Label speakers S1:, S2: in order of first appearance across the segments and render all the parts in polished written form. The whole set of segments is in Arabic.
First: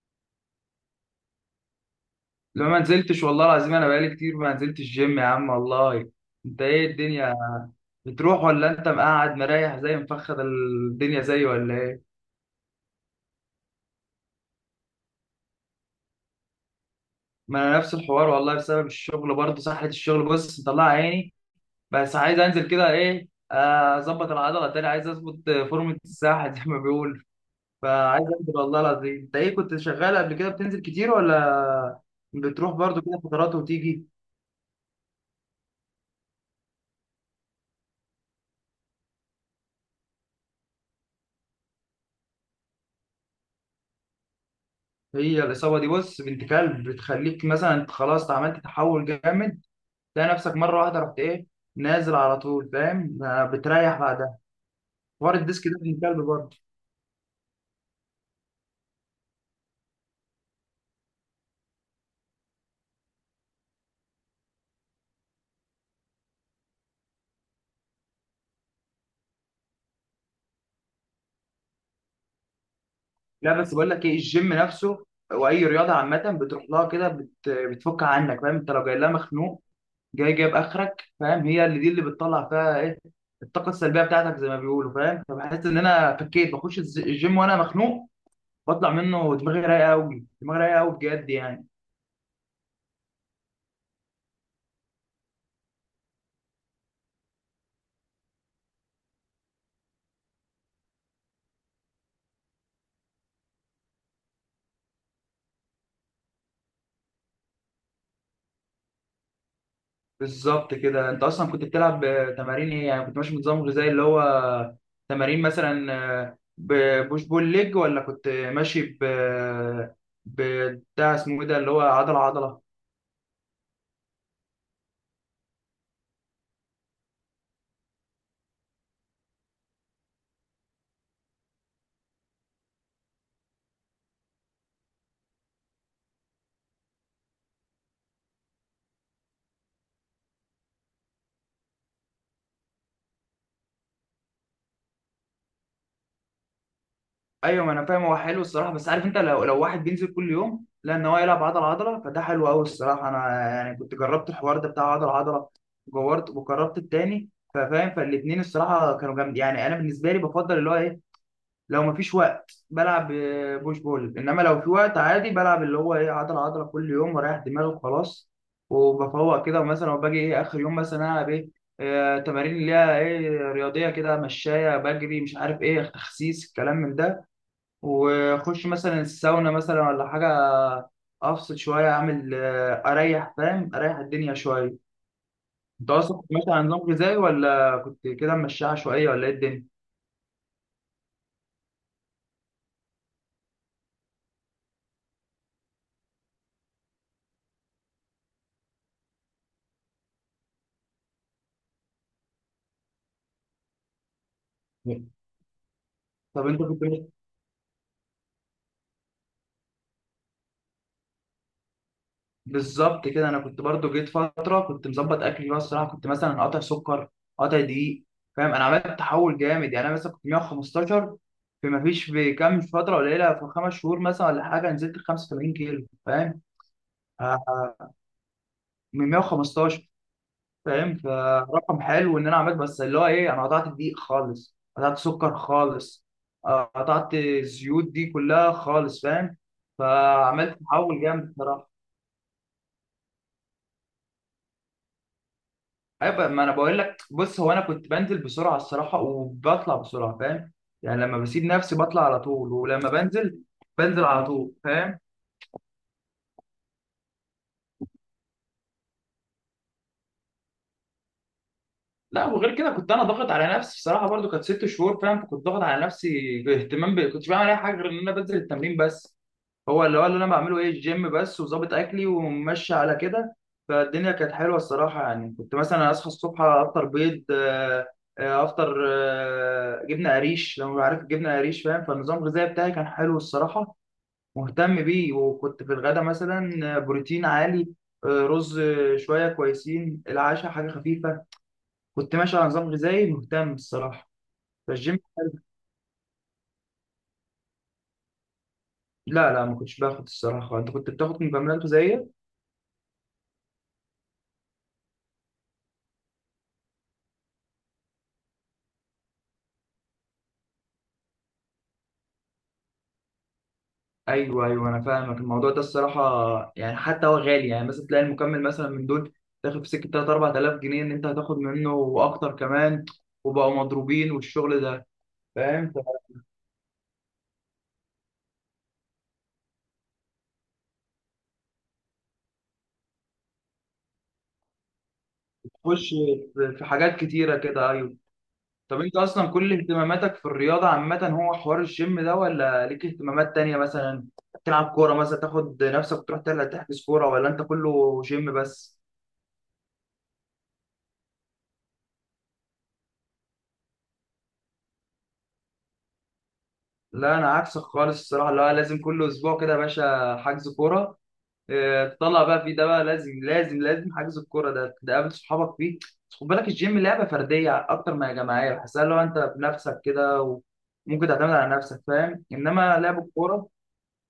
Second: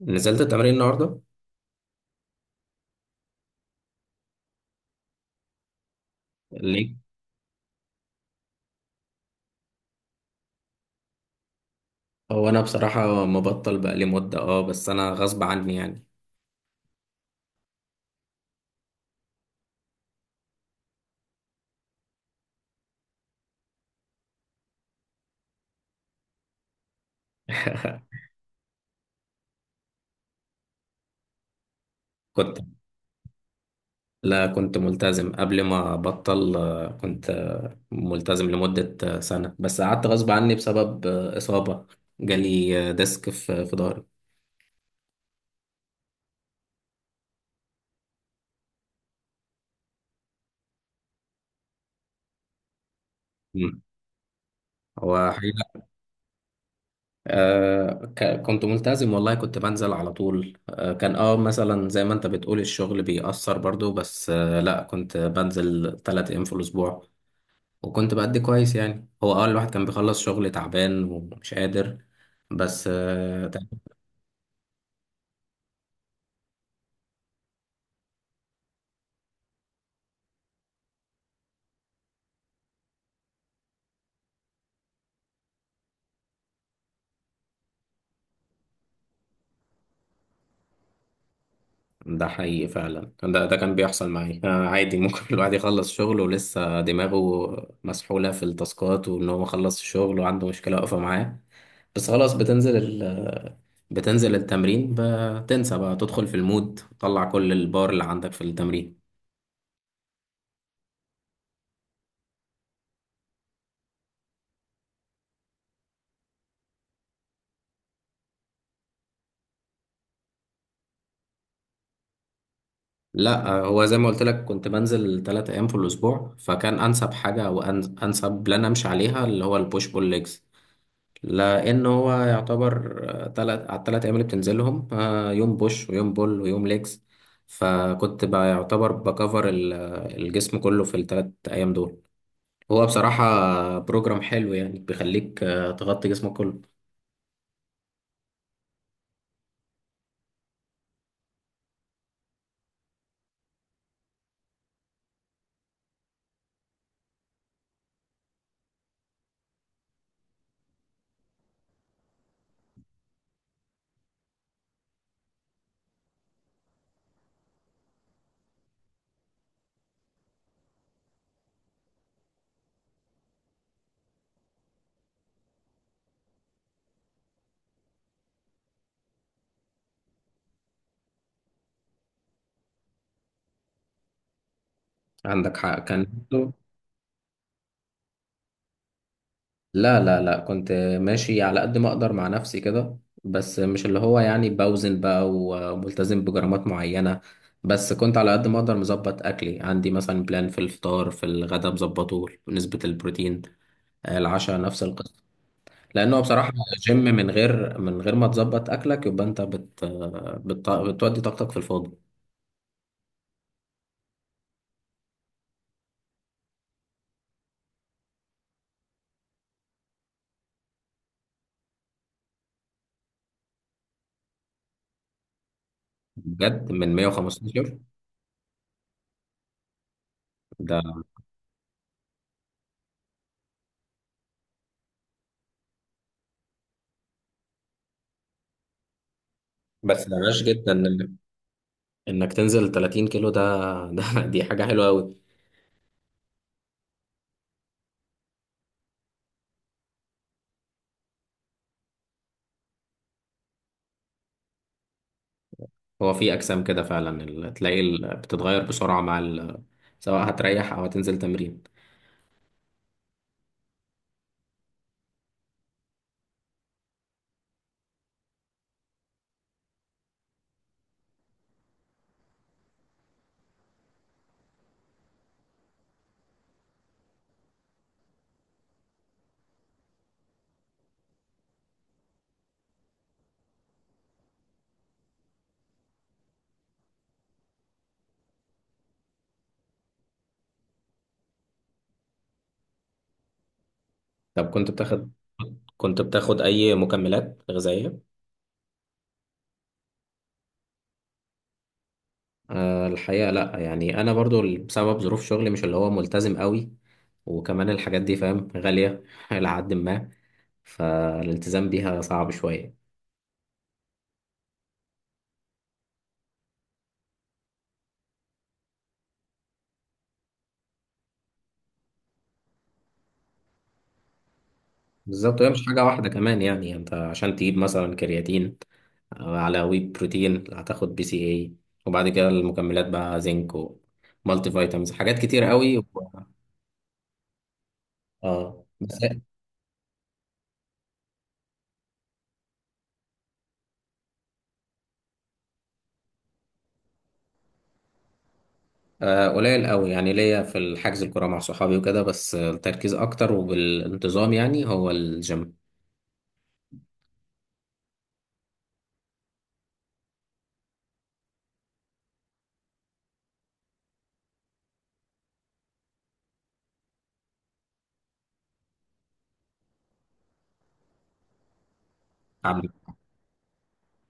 S1: نزلت التمرين النهارده؟
S2: لا، ما نزلتش والله العظيم، انا بقالي كتير ما نزلتش جيم يا عم والله. انت ايه
S1: ليه؟
S2: الدنيا؟ بتروح ولا انت مقعد مريح زي مفخد الدنيا زي ولا ايه؟
S1: هو انا بصراحه مبطل بقالي مده بس انا غصب عني يعني.
S2: ما انا نفس الحوار والله، بسبب الشغل برضه سحلة الشغل، بص مطلع عيني. بس عايز انزل كده، ايه اظبط العضله تاني، عايز اظبط فورمه الساحه زي ما بيقول. فعايز انزل والله العظيم. انت ايه، كنت شغال قبل كده بتنزل كتير ولا
S1: كنت.
S2: بتروح برضه كده فترات وتيجي؟
S1: لا، كنت ملتزم قبل ما ابطل، كنت ملتزم لمده سنه، بس قعدت غصب عني بسبب اصابه جالي ديسك في ظهري.
S2: هي الإصابة دي بص بنت كلب، بتخليك مثلا أنت خلاص عملت تحول جامد، تلاقي نفسك مره واحده رحت ايه، نازل على طول، فاهم؟ ما
S1: مم.
S2: بتريح بعدها.
S1: هو
S2: حوار الديسك ده
S1: حقيقة.
S2: من كلب برضه.
S1: كنت ملتزم والله، كنت بنزل على طول. كان مثلا زي ما انت بتقول الشغل بيأثر برضو، بس لا كنت بنزل 3 ايام في الاسبوع، وكنت بأدي كويس يعني. هو أول واحد كان بيخلص شغل تعبان ومش قادر، بس ده
S2: لا بس بقول لك ايه، الجيم نفسه واي رياضه عامه بتروح لها كده بتفك عنك، فاهم؟ انت لو جاي لها مخنوق جاي جايب اخرك، فاهم؟ هي اللي دي اللي بتطلع فيها ايه، الطاقه السلبيه بتاعتك زي ما بيقولوا، فاهم؟ فبحس ان انا فكيت. بخش الجيم وانا مخنوق، بطلع منه دماغي رايقه قوي، دماغي رايقه قوي بجد يعني.
S1: ده حقيقي فعلا، ده كان بيحصل معي. عادي ممكن الواحد يخلص شغل ولسه دماغه مسحولة في التاسكات، وإن هو خلص الشغل وعنده مشكلة واقفة معاه. بس خلاص، بتنزل بتنزل التمرين، بتنسى بقى، تدخل في المود، تطلع كل البار اللي عندك في التمرين.
S2: بالظبط كده. انت اصلا كنت بتلعب تمارين ايه يعني؟ كنت ماشي بنظام غذائي اللي هو تمارين مثلا ببوش بول ليج، ولا كنت ماشي ب بتاع اسمه ايه ده، اللي هو عضله عضله؟
S1: لا، هو زي ما قلت لك كنت بنزل 3 أيام في الأسبوع، فكان أنسب حاجة وأنسب بلان أمشي عليها اللي هو البوش بول ليجز، لان هو يعتبر تلات على التلات ايام اللي بتنزلهم، يوم بوش ويوم بول ويوم ليجز. فكنت بقى يعتبر بكفر الجسم كله في التلات ايام دول. هو بصراحة بروجرام حلو يعني، بيخليك تغطي جسمك كله.
S2: ايوه، ما انا فاهم. هو حلو الصراحه، بس عارف انت، لو واحد بينزل كل يوم، لا ان هو يلعب عضله عضله، فده حلو قوي الصراحه. انا يعني كنت جربت الحوار ده بتاع عضله عضله، وجربت التاني، ففاهم. فالاثنين الصراحه كانوا جامد يعني. انا بالنسبه لي بفضل اللي هو ايه، لو مفيش وقت بلعب بوش بول، انما لو في وقت عادي بلعب اللي هو ايه، عضله عضله كل يوم ورايح دماغي وخلاص. وبفوق كده ومثلا وباجي ايه اخر يوم مثلا، العب ايه تمارين اللي هي ايه، رياضيه كده، مشايه، بجري، مش عارف ايه، تخسيس، الكلام من ده. واخش مثلا الساونا مثلا ولا حاجه، افصل شويه، اعمل اريح، فاهم؟ اريح الدنيا شويه.
S1: عندك حق
S2: انت
S1: كان.
S2: اصلا كنت ماشي على نظام غذائي ولا كنت كده ماشي عشوائيه ولا ايه الدنيا؟
S1: لا لا لا، كنت ماشي على قد ما اقدر مع نفسي كده، بس مش اللي هو يعني بوزن بقى وملتزم بجرامات معينة. بس كنت على قد ما اقدر مظبط اكلي. عندي مثلا بلان في الفطار، في الغدا مظبطه نسبة البروتين، العشاء نفس القصة. لانه
S2: طب
S1: بصراحة
S2: انت
S1: جيم
S2: كنت.
S1: من غير ما تظبط اكلك، يبقى انت بت بت بتودي طاقتك في الفاضي.
S2: بالظبط كده. انا كنت برضو جيت فتره كنت مظبط اكلي، بقى الصراحه كنت مثلا قاطع سكر، قاطع دقيق، فاهم. انا عملت تحول جامد يعني. انا مثلا كنت 115، في ما فيش في كام فتره قليله، في خمس شهور مثلا ولا حاجه، نزلت 85 كيلو، فاهم؟
S1: بجد، من
S2: آه،
S1: 115
S2: من 115،
S1: ده؟
S2: فاهم؟ فرقم حلو ان انا عملت. بس اللي هو ايه، انا قطعت الدقيق خالص، قطعت سكر خالص قطعت الزيوت دي كلها خالص، فاهم؟
S1: بس ده ماشي
S2: فعملت
S1: جدا.
S2: تحول جامد.
S1: انك تنزل 30 كيلو، ده ده دي حاجة حلوة قوي.
S2: ايوه ما انا بقول لك، بص هو انا كنت بنزل بسرعه الصراحه، وبطلع بسرعه، فاهم؟ يعني لما بسيب نفسي بطلع على طول، ولما بنزل بنزل على طول، فاهم؟
S1: هو في اجسام كده فعلا، تلاقي بتتغير بسرعه مع سواء هتريح او هتنزل تمرين.
S2: لا وغير كده كنت انا ضاغط على نفسي الصراحه برضو، كانت ست شهور، فاهم؟ فكنت ضاغط على نفسي، اهتمام كنتش بعمل اي حاجه غير ان انا بنزل التمرين بس. هو اللي هو اللي انا بعمله ايه، الجيم بس، وظابط اكلي وماشي على كده. فالدنيا كانت حلوه الصراحه. يعني كنت مثلا اصحى الصبح، افطر بيض افطر جبنه قريش، لو عارف الجبنه قريش، فاهم؟ فالنظام الغذائي بتاعي كان حلو الصراحه، مهتم بيه. وكنت في الغدا مثلا بروتين عالي رز، شويه كويسين، العشاء حاجه خفيفه. كنت ماشي على نظام غذائي مهتم الصراحه.
S1: طب كنت
S2: فالجيم.
S1: بتاخد كنت بتاخد اي مكملات غذائيه؟
S2: لا لا، ما كنتش باخد الصراحه. انت كنت بتاخد؟ من بمرنته زيي.
S1: أه، الحقيقه لا يعني. انا برضو بسبب ظروف شغلي مش اللي هو ملتزم قوي، وكمان الحاجات دي فاهم غاليه الى حد ما، فالالتزام بيها صعب شويه.
S2: ايوه ايوه، انا فاهمك الموضوع ده الصراحه. يعني حتى هو غالي، يعني مثلا تلاقي المكمل مثلا من دول تاخد في سكه 3 4000 جنيه، ان انت هتاخد منه واكتر كمان، وبقوا مضروبين والشغل ده،
S1: بالظبط، هي مش
S2: فاهم؟
S1: حاجة واحدة كمان يعني انت عشان تجيب مثلا كرياتين على وي بروتين، هتاخد BCAA، وبعد كده المكملات بقى زنك ومالتي فيتامينز، حاجات كتير قوي
S2: فبتخش في حاجات كتيره كده، ايوه.
S1: اه
S2: طب انت
S1: بس.
S2: اصلا كل اهتماماتك في الرياضه عامه هو حوار الجيم ده، ولا ليك اهتمامات تانية مثلا تلعب كوره مثلا، تاخد نفسك تروح تلعب تحجز كوره، ولا انت كله جيم بس؟
S1: قليل قوي يعني، ليا في الحجز الكرة مع صحابي وكده، بس التركيز اكتر وبالانتظام يعني هو الجيم.
S2: لا انا عكسك خالص الصراحه. لا، لازم كل اسبوع كده يا باشا حجز كوره تطلع بقى فيه، ده بقى لازم لازم لازم، حجز الكوره ده تقابل صحابك فيه. بس خد بالك، الجيم لعبه فرديه اكتر ما هي جماعيه بحسها، لو انت بنفسك كده وممكن تعتمد على نفسك، فاهم؟
S1: عم-
S2: انما لعب الكوره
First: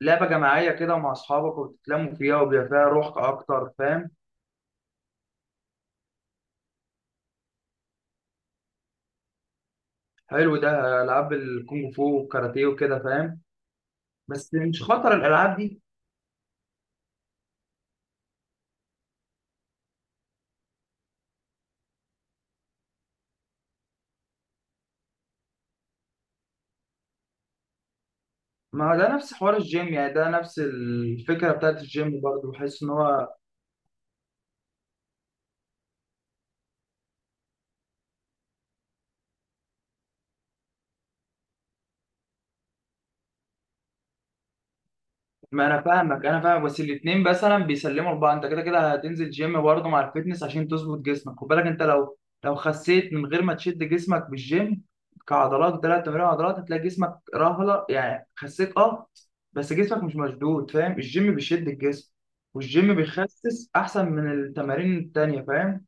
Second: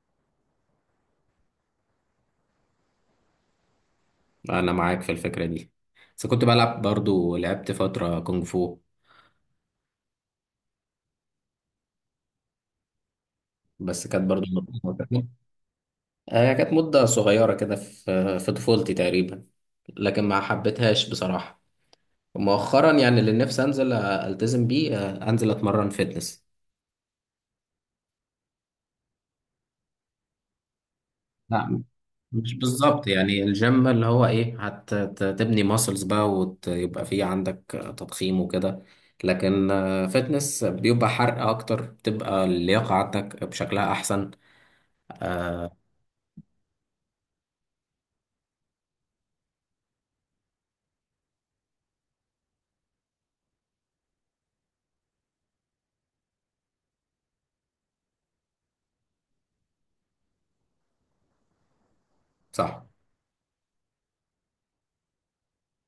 S2: لعبه جماعيه كده مع اصحابك، وبتتلموا فيها وبيبقى فيها روح اكتر، فاهم؟
S1: انا معاك في الفكرة دي، بس كنت بلعب، برضو لعبت فترة كونغ فو،
S2: حلو ده، العاب الكونغ فو والكاراتيه وكده، فاهم؟
S1: بس كانت برضو،
S2: بس مش خطر الالعاب دي.
S1: هي كانت مدة صغيرة كده في طفولتي تقريبا، لكن ما حبيتهاش بصراحة. مؤخرا يعني اللي نفسي أنزل، ألتزم بيه، أنزل أتمرن فيتنس.
S2: ما هو ده نفس حوار الجيم يعني، ده نفس الفكره بتاعت
S1: لا،
S2: الجيم برضه،
S1: مش
S2: بحس ان
S1: بالظبط
S2: هو.
S1: يعني. الجيم اللي هو إيه، هتبني ماسلز بقى، ويبقى فيه عندك تضخيم وكده، لكن فيتنس بيبقى حرق أكتر، بتبقى اللياقة عندك بشكلها أحسن.
S2: ما
S1: آه،
S2: انا فاهمك، انا فاهمك، بس الاثنين مثلا بيسلموا لبعض. انت كده كده هتنزل جيم برضه مع الفيتنس عشان تظبط جسمك. خد بالك انت، لو خسيت من غير ما تشد جسمك بالجيم كعضلات، ثلاث تمارين عضلات، هتلاقي جسمك رهله يعني، خسيت اه بس جسمك مش مشدود، فاهم؟ الجيم بيشد الجسم،
S1: صح.
S2: والجيم بيخسس احسن من التمارين التانية، فاهم؟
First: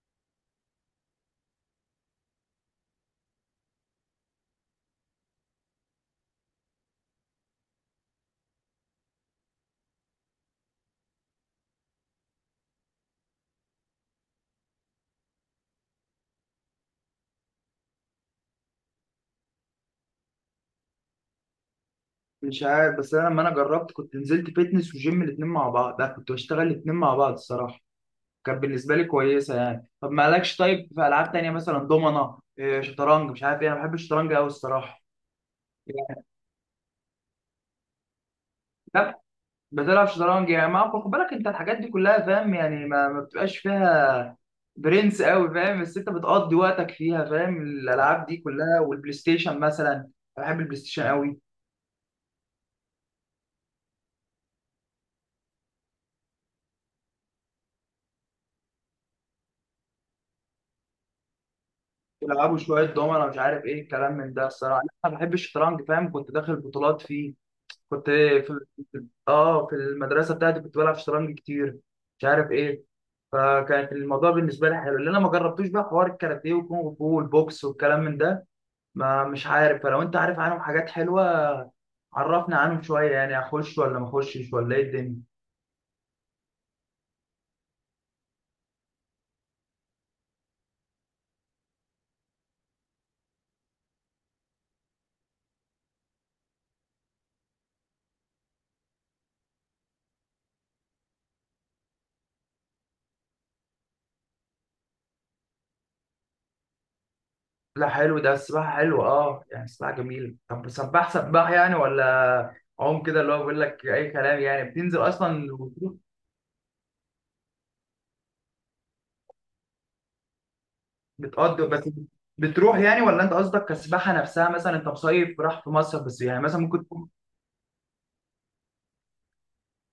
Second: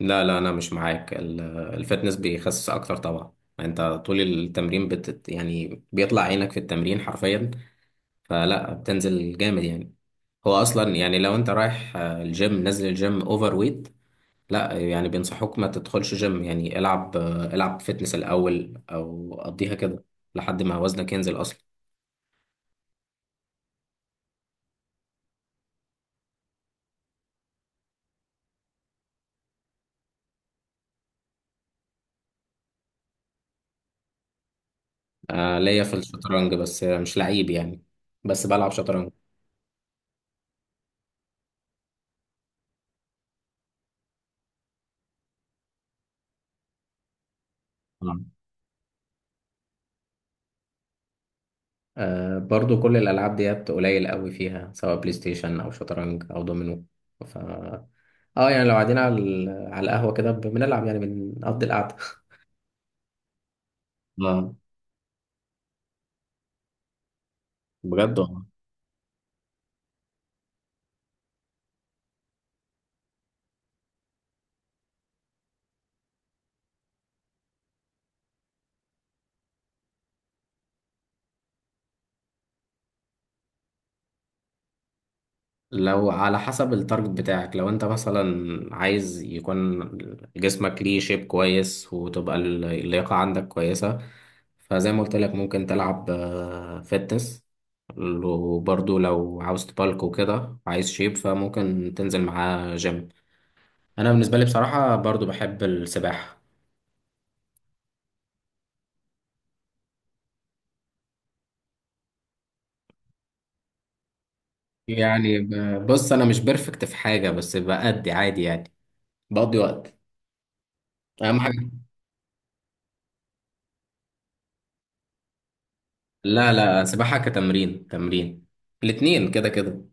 S1: لا لا، انا مش معاك. الفتنس بيخسس اكتر طبعا. انت طول التمرين يعني بيطلع عينك في التمرين حرفيا، فلا، بتنزل جامد يعني. هو اصلا يعني لو انت رايح الجيم، نازل الجيم اوفر ويت، لا يعني بينصحوك ما تدخلش جيم. يعني العب فتنس الاول او قضيها كده لحد ما وزنك ينزل اصلا.
S2: مش عارف، بس انا لما انا جربت كنت نزلت فيتنس وجيم الاثنين مع بعض. لا كنت بشتغل الاثنين مع بعض الصراحه، كانت بالنسبه لي كويسه يعني. طب مالكش، طيب في العاب تانية مثلا دومنه، إيه، شطرنج، مش عارف ايه؟ انا بحب الشطرنج قوي الصراحه
S1: ليا في
S2: يعني.
S1: الشطرنج بس مش لعيب يعني، بس بلعب شطرنج.
S2: لا بتلعب شطرنج يعني، ما خد بالك انت الحاجات دي كلها فاهم يعني، ما بتبقاش فيها برنس قوي، فاهم؟ بس انت بتقضي وقتك فيها، فاهم؟ الالعاب دي كلها، والبلاي ستيشن مثلا، أنا بحب البلاي ستيشن قوي.
S1: برضو كل الألعاب ديت قليل قوي فيها، سواء بلاي ستيشن أو شطرنج أو دومينو. ف اه يعني لو قاعدين على على القهوة كده بنلعب يعني، بنقضي القعدة.
S2: بيلعبوا شويه دومنه مش عارف ايه الكلام من ده.
S1: اه،
S2: الصراحه انا بحب الشطرنج، فاهم؟ كنت داخل بطولات فيه. كنت
S1: بجد والله.
S2: في اه، في المدرسه بتاعتي كنت بلعب شطرنج كتير، مش عارف ايه. فكانت الموضوع بالنسبه لي حلو. اللي انا ما جربتوش بقى حوار الكاراتيه والكونغ فو والبوكس والكلام من ده، ما مش عارف. فلو انت عارف عنهم حاجات حلوه عرفنا عنهم شويه، يعني اخش ولا ما اخشش ولا ايه الدنيا؟
S1: لو على حسب التارجت بتاعك، لو انت مثلا عايز يكون جسمك ليه شيب كويس وتبقى اللياقة عندك كويسة، فزي ما قلت لك ممكن تلعب فتنس، وبرضو لو عاوز تبالك وكده، عايز شيب، فممكن تنزل معاه جيم. انا بالنسبه لي بصراحه برضو بحب السباحه.
S2: لا حلو ده، السباحه حلوه اه، يعني السباحه جميله. طب سباح سباح يعني، ولا عوم كده، اللي هو بيقول لك اي كلام يعني؟ بتنزل
S1: يعني
S2: اصلا وبتروح،
S1: بص، انا مش بيرفكت في حاجه بس بأدي عادي يعني، بقضي وقت، اهم
S2: بتقضي
S1: حاجه.
S2: بس، بتروح يعني، ولا انت قصدك كسباحه نفسها؟ مثلا انت مصيف راح في مصر بس يعني،
S1: لا
S2: مثلا
S1: لا،
S2: ممكن.
S1: سباحه كتمرين، تمرين، الاتنين كده كده.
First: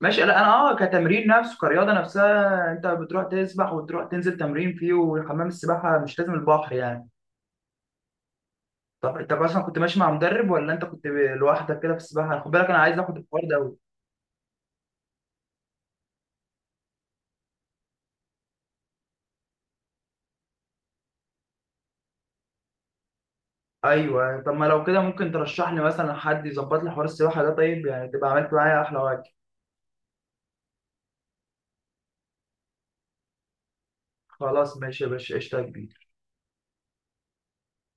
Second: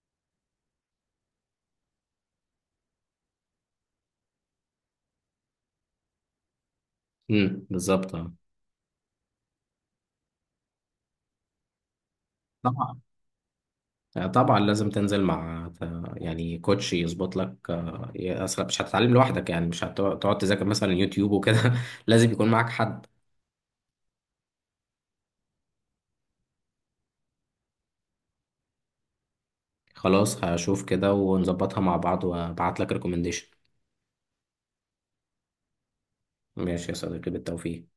S2: ماشي. لا انا اه، كتمرين نفسه، كرياضه نفسها، انت بتروح تسبح وتروح تنزل تمرين فيه، وحمام السباحه مش لازم البحر يعني.
S1: بالظبط آه.
S2: طب انت اصلا كنت ماشي مع مدرب ولا انت كنت لوحدك كده في السباحه؟ خد بالك انا عايز
S1: طبعا.
S2: اخد الحوار ده أوي.
S1: طبعا لازم تنزل مع يعني كوتش يظبط لك، اصلا مش هتتعلم لوحدك يعني. مش هتقعد تذاكر مثلا يوتيوب وكده. لازم يكون معاك حد.
S2: ايوه، طب ما لو كده ممكن ترشح لي مثلا حد يظبط لي حوار السباحه ده، طيب؟ يعني تبقى عملت معايا احلى واجب.
S1: خلاص، هشوف كده ونظبطها مع بعض وابعت لك ريكومنديشن.
S2: خلاص ماشي يا باشا، قشطه يا كبير.
S1: ماشي يا صديقي، بالتوفيق.